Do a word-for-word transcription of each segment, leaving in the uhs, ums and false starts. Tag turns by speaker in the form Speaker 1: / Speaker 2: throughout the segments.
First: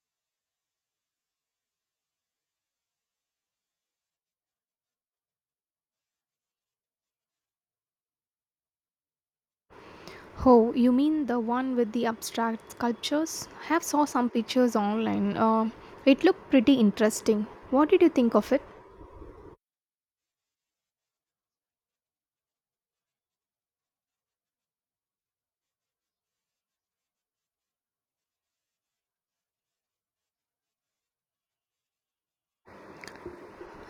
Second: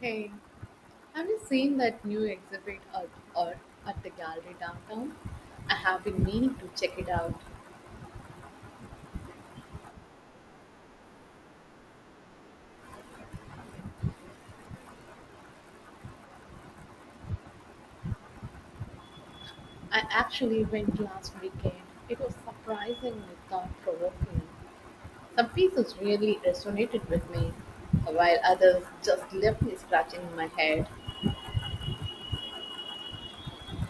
Speaker 1: Hey, have you seen that new exhibit at, or at the gallery downtown? I have been meaning to check it out.
Speaker 2: Oh, you mean the one with the abstract sculptures? I have saw some pictures online. Uh, it looked pretty interesting. What did you think of it?
Speaker 1: I actually went last weekend. It was surprisingly thought provoking. Some pieces really resonated with me, while others just left me scratching my head.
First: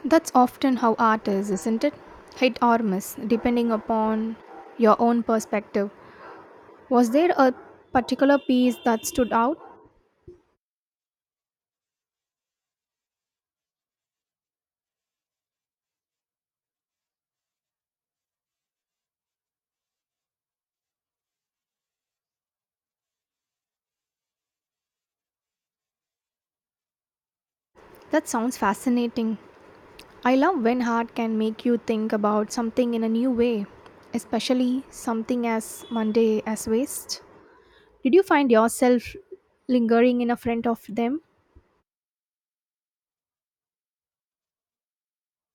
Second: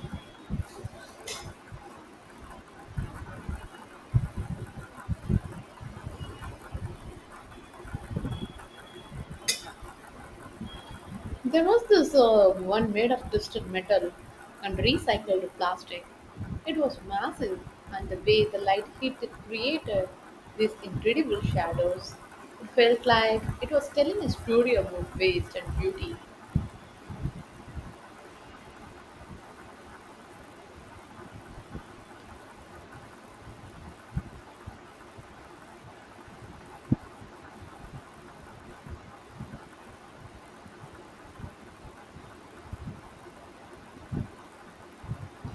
Speaker 2: That's often how art is, isn't it? Hit or miss, depending upon your own perspective. Was there a particular piece that stood out?
Speaker 1: There was this uh, one made of twisted metal and recycled plastic. It was massive, and the way the light hit it created these incredible shadows. It felt like it was telling a story about waste and beauty.
Speaker 2: That sounds fascinating. I love when art can make you think about something in a new way, especially something as mundane as waste. Did you find yourself lingering in a front of them?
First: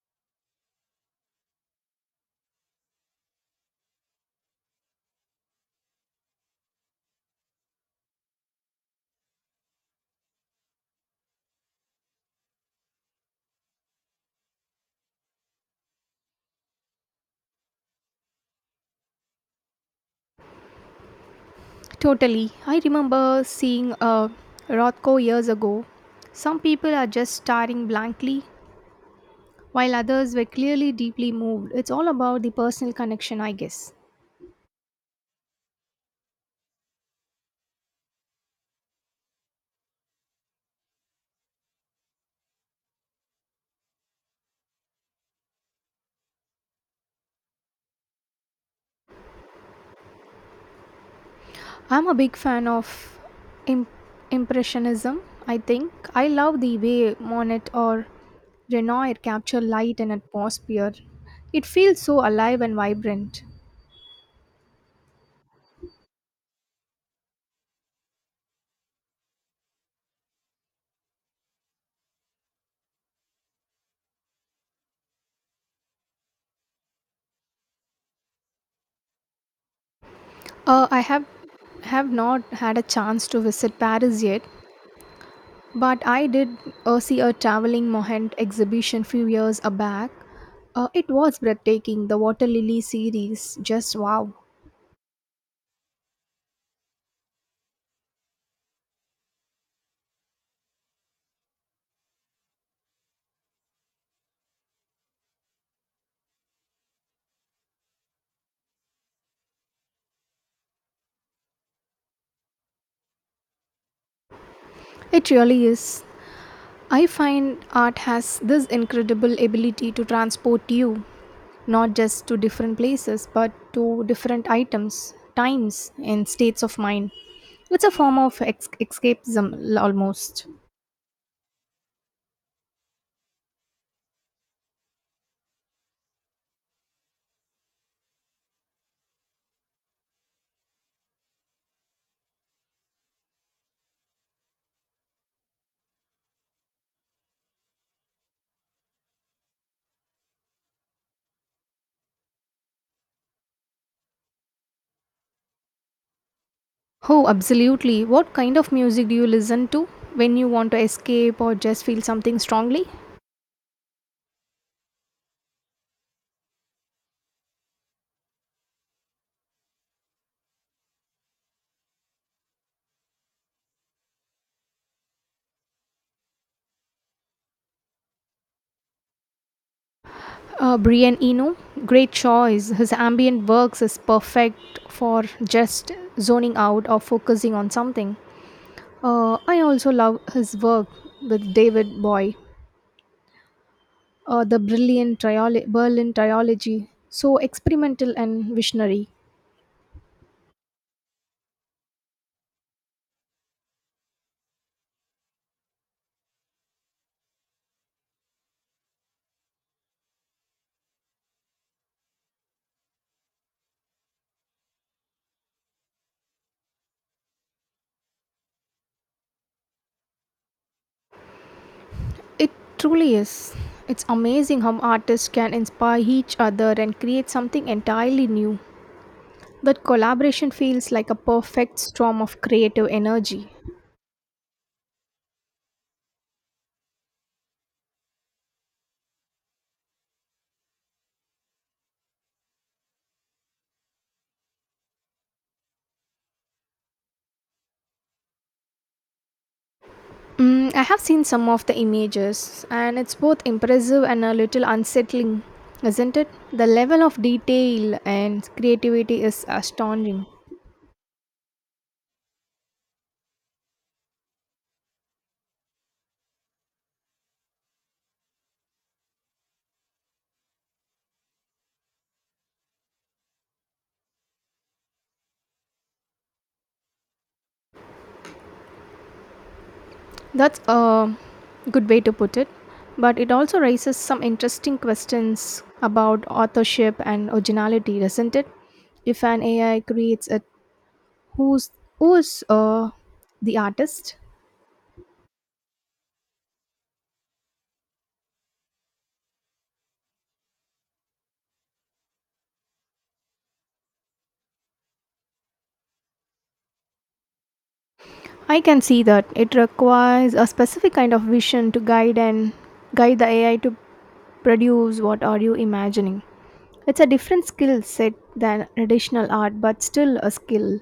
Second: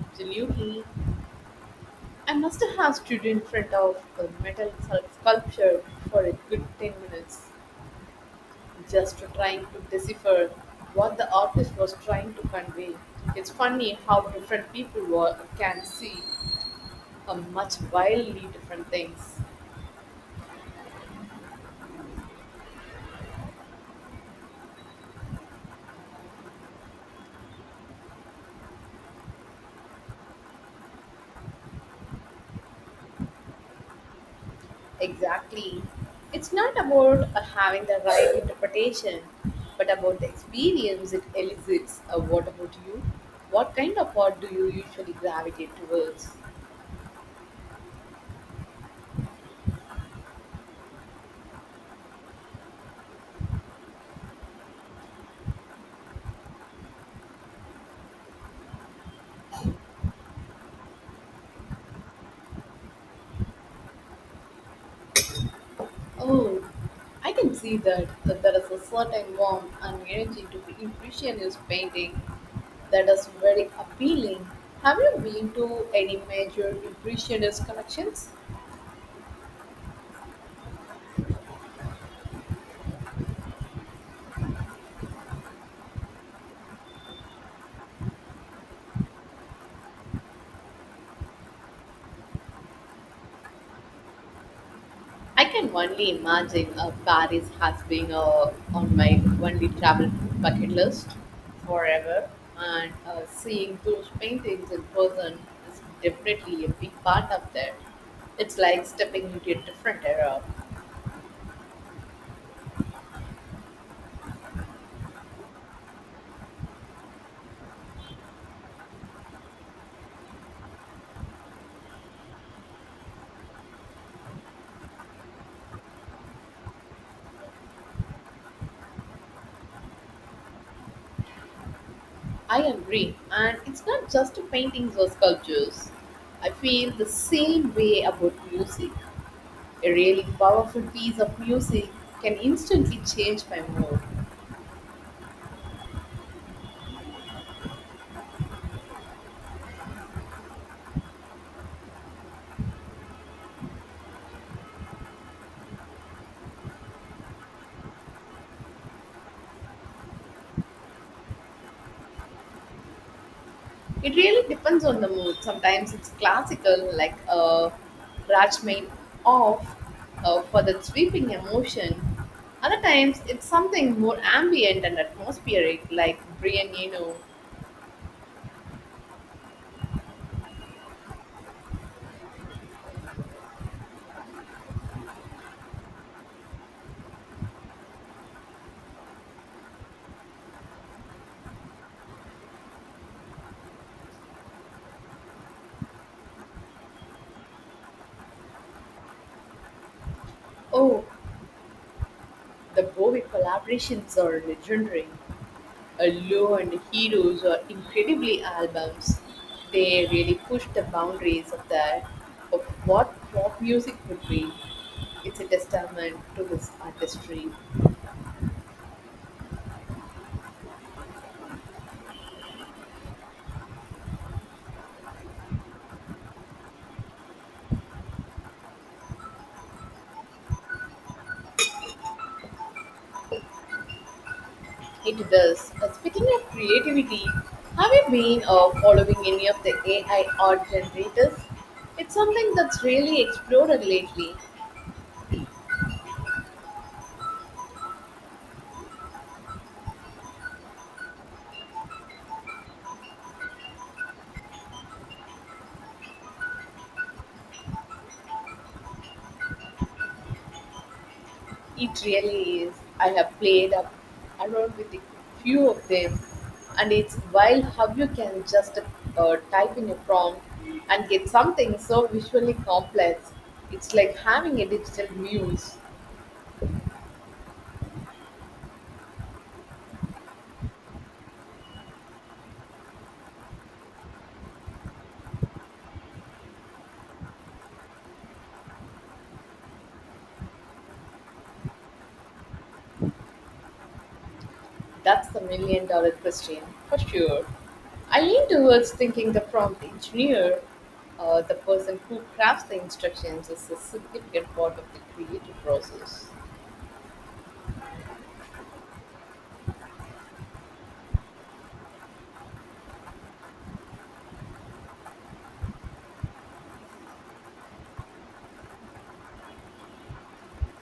Speaker 1: Absolutely. I must have stood in front of the metal sculpture for a good ten minutes, just trying to decipher what the artist was trying to convey. It's funny how different people were, can see a much wildly different things.
Speaker 2: Totally. I remember seeing a Rothko years ago. Some people are just staring blankly, while others were clearly deeply moved. It's all about the personal connection, I guess.
Speaker 1: Exactly. It's not about uh, having the right interpretation, but about the experience it elicits. Uh, what about you? What kind of art do you usually gravitate towards?
Speaker 2: I'm a big fan of imp- Impressionism, I think. I love the way Monet or Renoir capture light and atmosphere. It feels so alive and vibrant.
Speaker 1: Oh, I can see that, that there is a certain warmth and energy to the impressionist painting that is very appealing. Have you been to any major impressionist collections?
Speaker 2: Uh, I have have not had a chance to visit Paris yet, but I did uh, see a traveling Mohand exhibition few years back. Uh, it was breathtaking. The water lily series, just wow!
Speaker 1: I can only imagine, uh, Paris has been, uh, on my only travel bucket list forever, and uh, seeing those paintings in person is definitely a big part of that. It's like stepping into a different era.
Speaker 2: It really is. I find art has this incredible ability to transport you, not just to different places, but to different items, times, and states of mind. It's a form of ex- escapism almost.
Speaker 1: I agree, and it's not just paintings or sculptures. I feel the same way about music. A really powerful piece of music can instantly change my mood.
Speaker 2: Oh, absolutely. What kind of music do you listen to when you want to escape or just feel something strongly?
Speaker 1: It really depends on the mood. Sometimes it's classical, like a Rachmain off, uh, for that sweeping emotion. Other times it's something more ambient and atmospheric, like Brian Eno.
Speaker 2: Uh, Brian Eno, great choice. His ambient works is perfect for just zoning out or focusing on something. Uh, I also love his work with David Bowie, uh, the brilliant triolo- Berlin trilogy. So experimental and visionary.
Speaker 1: Oh, the Bowie collaborations are legendary. Uh, Low and Heroes are incredibly albums. They really push the boundaries of that of what pop music could be. It's a testament to his artistry.
Speaker 2: It truly is. It's amazing how artists can inspire each other and create something entirely new. That collaboration feels like a perfect storm of creative energy.
Speaker 1: It does. Uh, speaking of creativity, have you been uh, following any of the A I art generators? It's something that's really exploded lately.
Speaker 2: Mm, I have seen some of the images, and it's both impressive and a little unsettling, isn't it? The level of detail and creativity is astonishing.
Speaker 1: It really is. I have played up around with a few of them, and it's wild how you can just uh, type in a prompt and get something so visually complex. It's like having a digital muse.
Speaker 2: That's a good way to put it, but it also raises some interesting questions about authorship and originality, doesn't it? If an A I creates it, who's who's uh, the artist?
Speaker 1: That's the million dollar question, for sure. I lean towards thinking the prompt engineer, uh, the person who crafts the instructions, is a significant part of the creative process.
Speaker 2: I can see that it requires a specific kind of vision to guide and guide the A I to produce what are you imagining. It's a different skill set than traditional art, but still a skill.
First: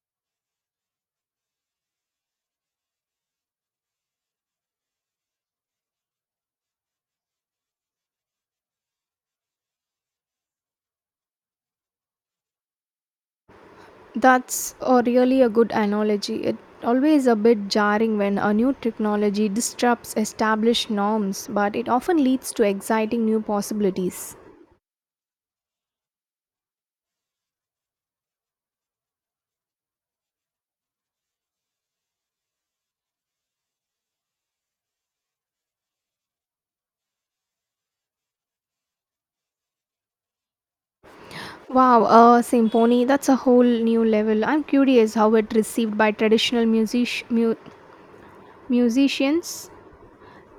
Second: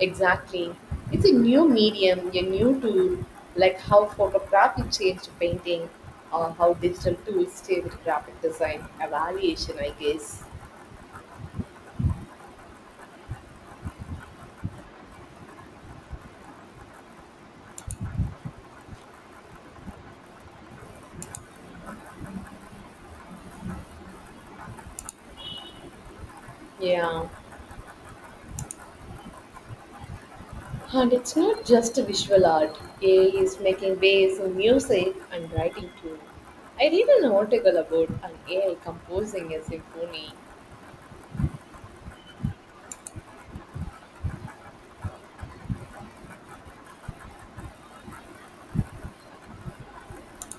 Speaker 1: Exactly. It's a new medium, a new tool, like how photography changed painting, or how digital tools stay with graphic design evaluation, I guess.
Speaker 2: That's a really a good analogy. It always a bit jarring when a new technology disrupts established norms, but it often leads to exciting new possibilities.
Speaker 1: Yeah. And it's not just visual art. A I is making waves in music and writing too. I read an article about an A I composing a symphony.
Speaker 2: Wow, a symphony, that's a whole new level. I'm curious how it received by traditional music mu- musicians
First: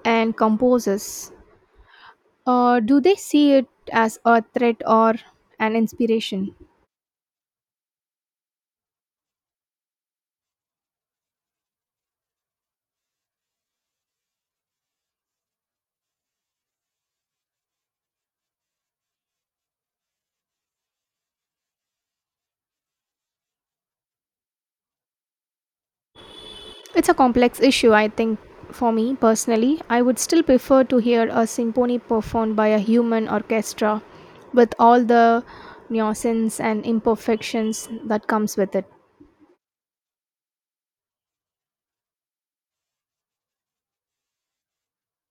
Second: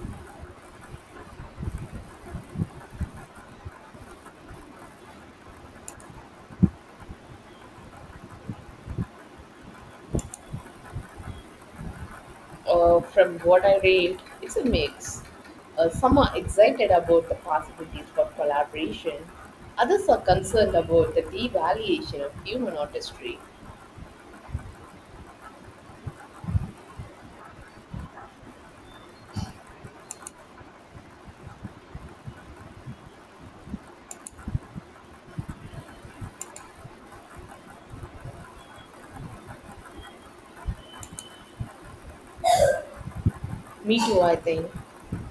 Speaker 2: and composers, uh, do they see it as a threat or an inspiration?
Speaker 1: Uh, from what I read, it's a mix. Uh, some are excited about the possibilities for collaboration. Others are concerned about the devaluation of human artistry.
Speaker 2: It's a complex issue, I think. For me personally, I would still prefer to hear a symphony performed by a human orchestra with all the nuances and imperfections that comes with it.
Speaker 1: Me too, I think.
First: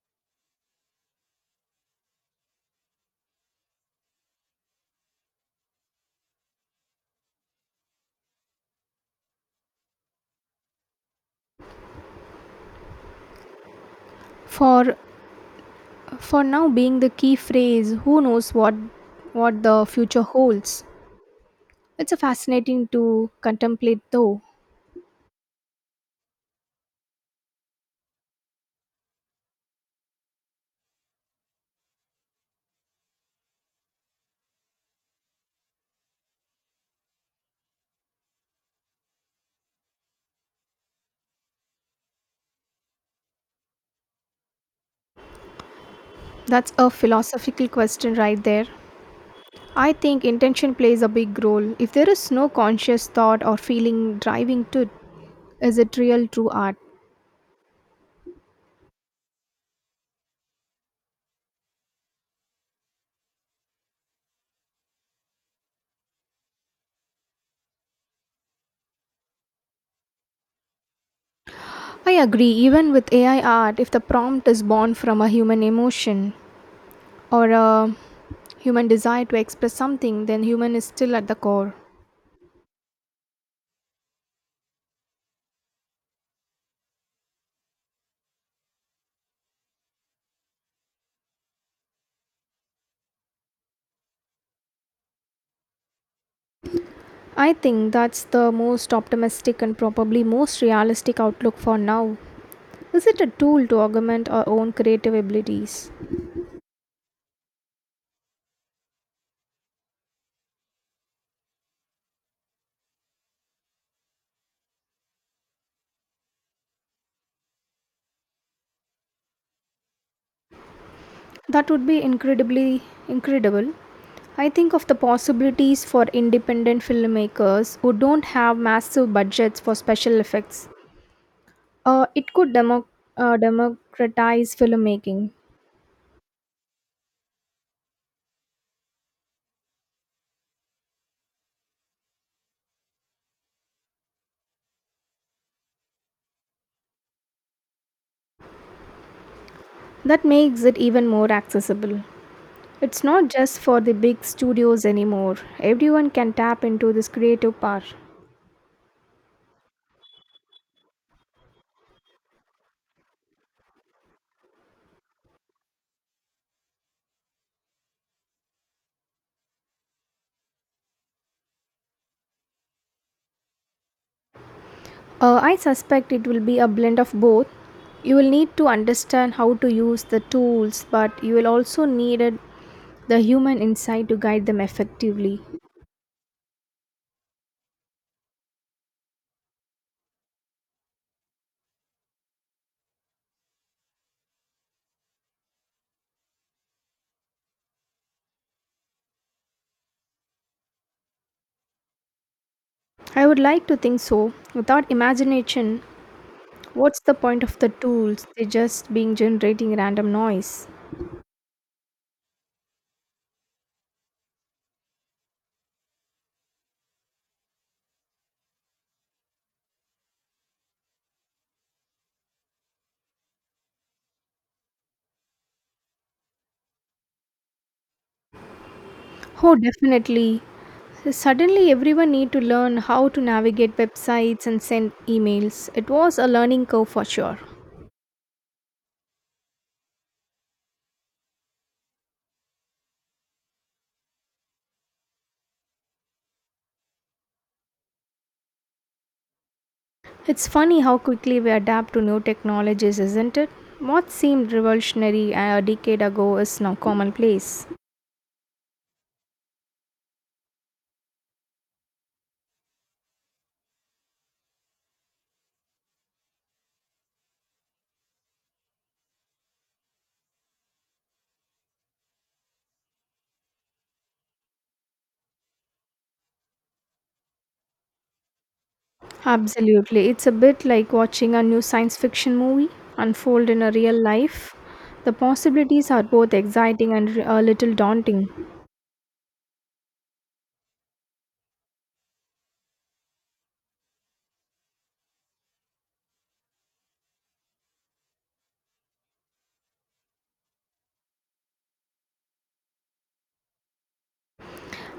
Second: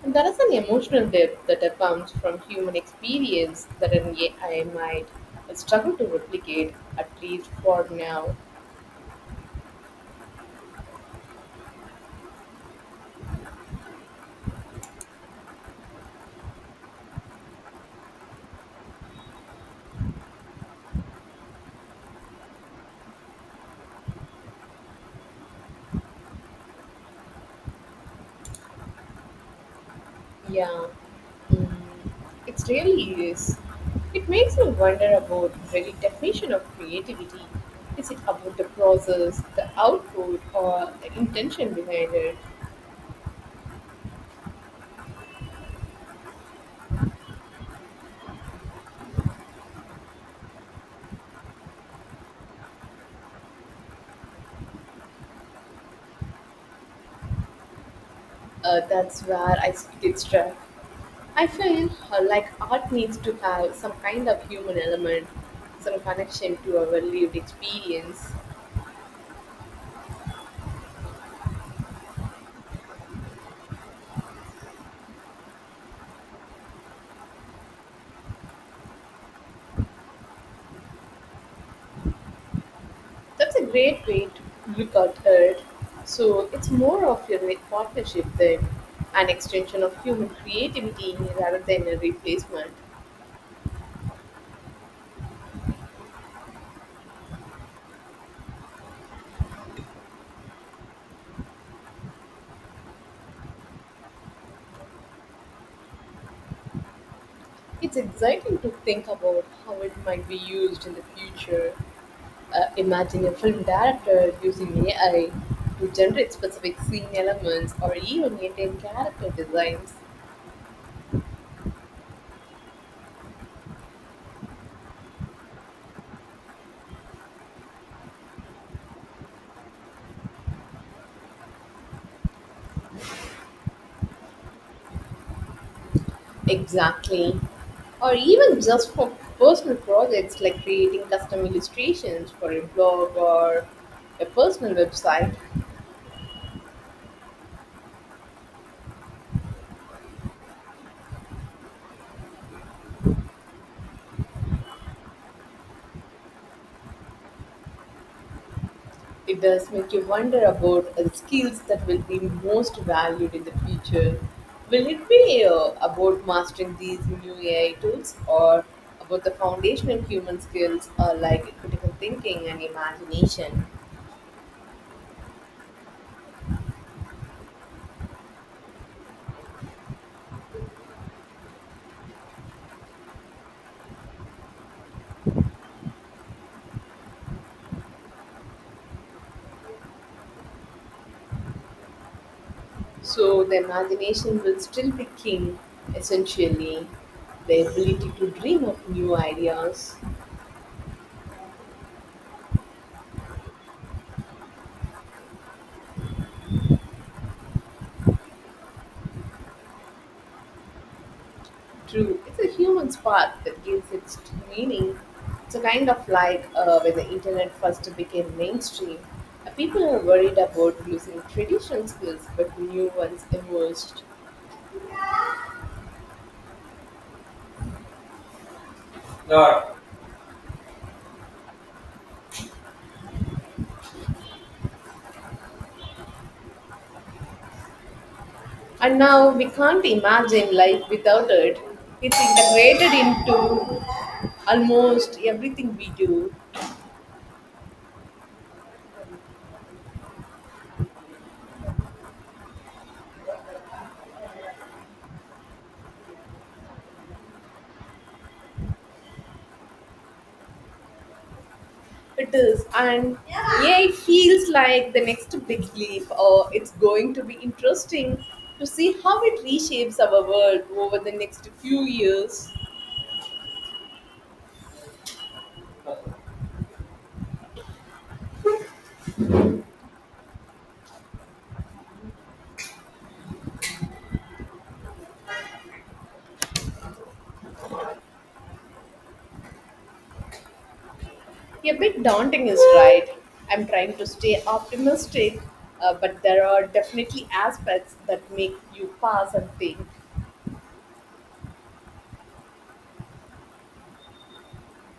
Speaker 1: And there is an emotional depth that uh, comes from human experience that an A I might struggle to replicate, at least for now.
Speaker 2: For for now being the key phrase. Who knows what what the future holds? It's a fascinating to contemplate though.
Speaker 1: Yeah, mm, it really is. It makes me wonder about the very definition of creativity. Is it about the process, the output, or the intention behind it?
Speaker 2: That's a philosophical question right there. I think intention plays a big role. If there is no conscious thought or feeling driving to it, is it real true art?
Speaker 1: Uh, that's where I s- get struck. I feel uh, like art needs to have some kind of human element, some connection to our lived experience.
Speaker 2: I agree, even with A I art, if the prompt is born from a human emotion or a human desire to express something, then human is still at the core.
Speaker 1: That's a great way to look at it. So it's more of a re- partnership than an extension of human creativity rather than a replacement.
Speaker 2: I think that's the most optimistic and probably most realistic outlook for now. Is it a tool to augment our own creative abilities?
Speaker 1: It's exciting to think about how it might be used in the future. Uh, imagine a film director using A I to generate specific scene elements or even maintain character designs.
Speaker 2: That would be incredibly incredible. I think of the possibilities for independent filmmakers who don't have massive budgets for special effects. Uh, it could demo- uh, democratize filmmaking.
Speaker 1: Exactly. Or even just for personal projects, like creating custom illustrations for a blog or a personal website.
Speaker 2: That makes it even more accessible. It's not just for the big studios anymore. Everyone can tap into this creative power.
Speaker 1: It does make you wonder about uh, skills that will be most valued in the future. Will it be uh, about mastering these new A I tools or about the foundational human skills, uh, like critical thinking and imagination?
Speaker 2: Uh, I suspect it will be a blend of both. You will need to understand how to use the tools, but you will also need it- the human insight to guide them effectively.
Speaker 1: So the imagination will still be king, essentially. The ability to dream of new ideas.
Speaker 2: I would like to think so. Without imagination, what's the point of the tools? They're just being generating random noise.
Speaker 1: True, it's a human spark that gives it meaning. It's a kind of like, uh, when the internet first became mainstream. Uh, People are worried about losing traditional skills, but new ones emerged.
Speaker 2: Oh,
Speaker 1: Yeah.
Speaker 2: definitely. Suddenly, everyone need to learn how to navigate websites and send emails. It was a learning curve for sure.
Speaker 1: And now we can't imagine life without it. It's integrated into almost everything we do.
Speaker 2: It's funny how quickly we adapt to new technologies, isn't it? What seemed revolutionary a decade ago is now commonplace.
Speaker 1: It is, and yeah, it feels like the next big leap, or it's going to be interesting to see how it reshapes our world over the next few years. A
Speaker 2: Absolutely. It's a bit like watching a new science fiction movie unfold in a real life. The possibilities are both exciting and a little daunting.
Speaker 1: bit daunting is right. I'm trying to stay optimistic, uh, but there are definitely aspects that make you pause and think.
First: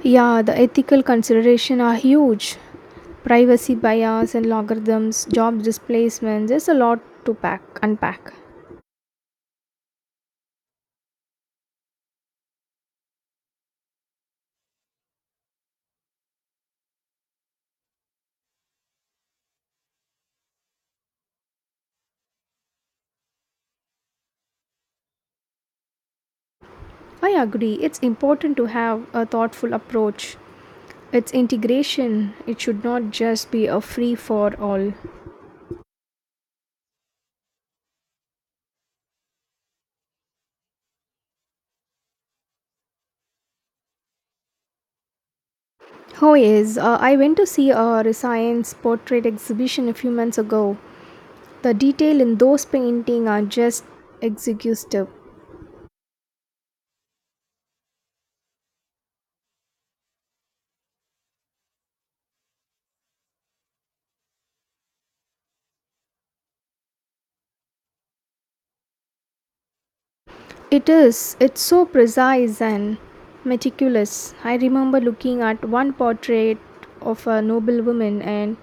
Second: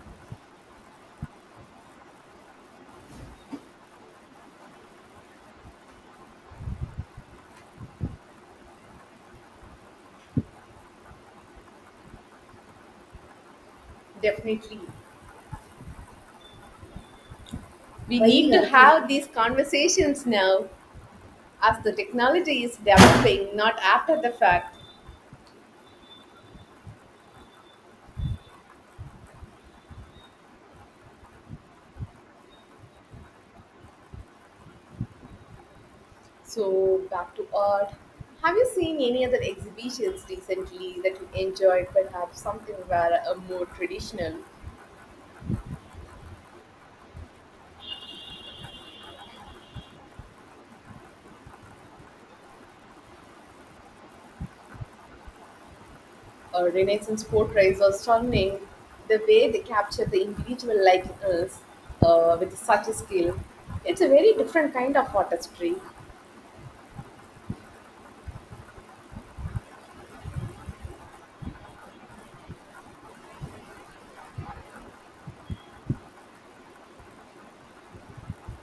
Speaker 2: Yeah, the ethical considerations are huge. Privacy bias and logarithms, job displacement, there's a lot to pack unpack.
Speaker 1: Definitely. We need to have these conversations now, as the technology is developing, not after the fact.
Speaker 2: I agree, it's important to have a thoughtful approach. It's integration. It should not just be a free for all.
Speaker 1: So, back to art. Have you seen any other exhibitions recently that you enjoyed, perhaps something where a more traditional
Speaker 2: Oh, yes. Uh, I went to see a Rescience portrait exhibition a few months ago. The detail in those paintings are just exquisite.
Speaker 1: or Renaissance portraits are stunning? The way they capture the individual likeness, uh, with such a skill, it's a very different kind of artistry.
Speaker 2: It is. It's so precise and meticulous. I remember looking at one portrait of a noble woman, and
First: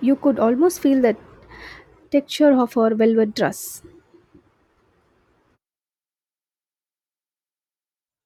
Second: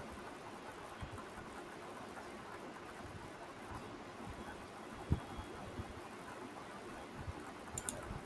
Speaker 2: you could almost feel the texture of her velvet dress.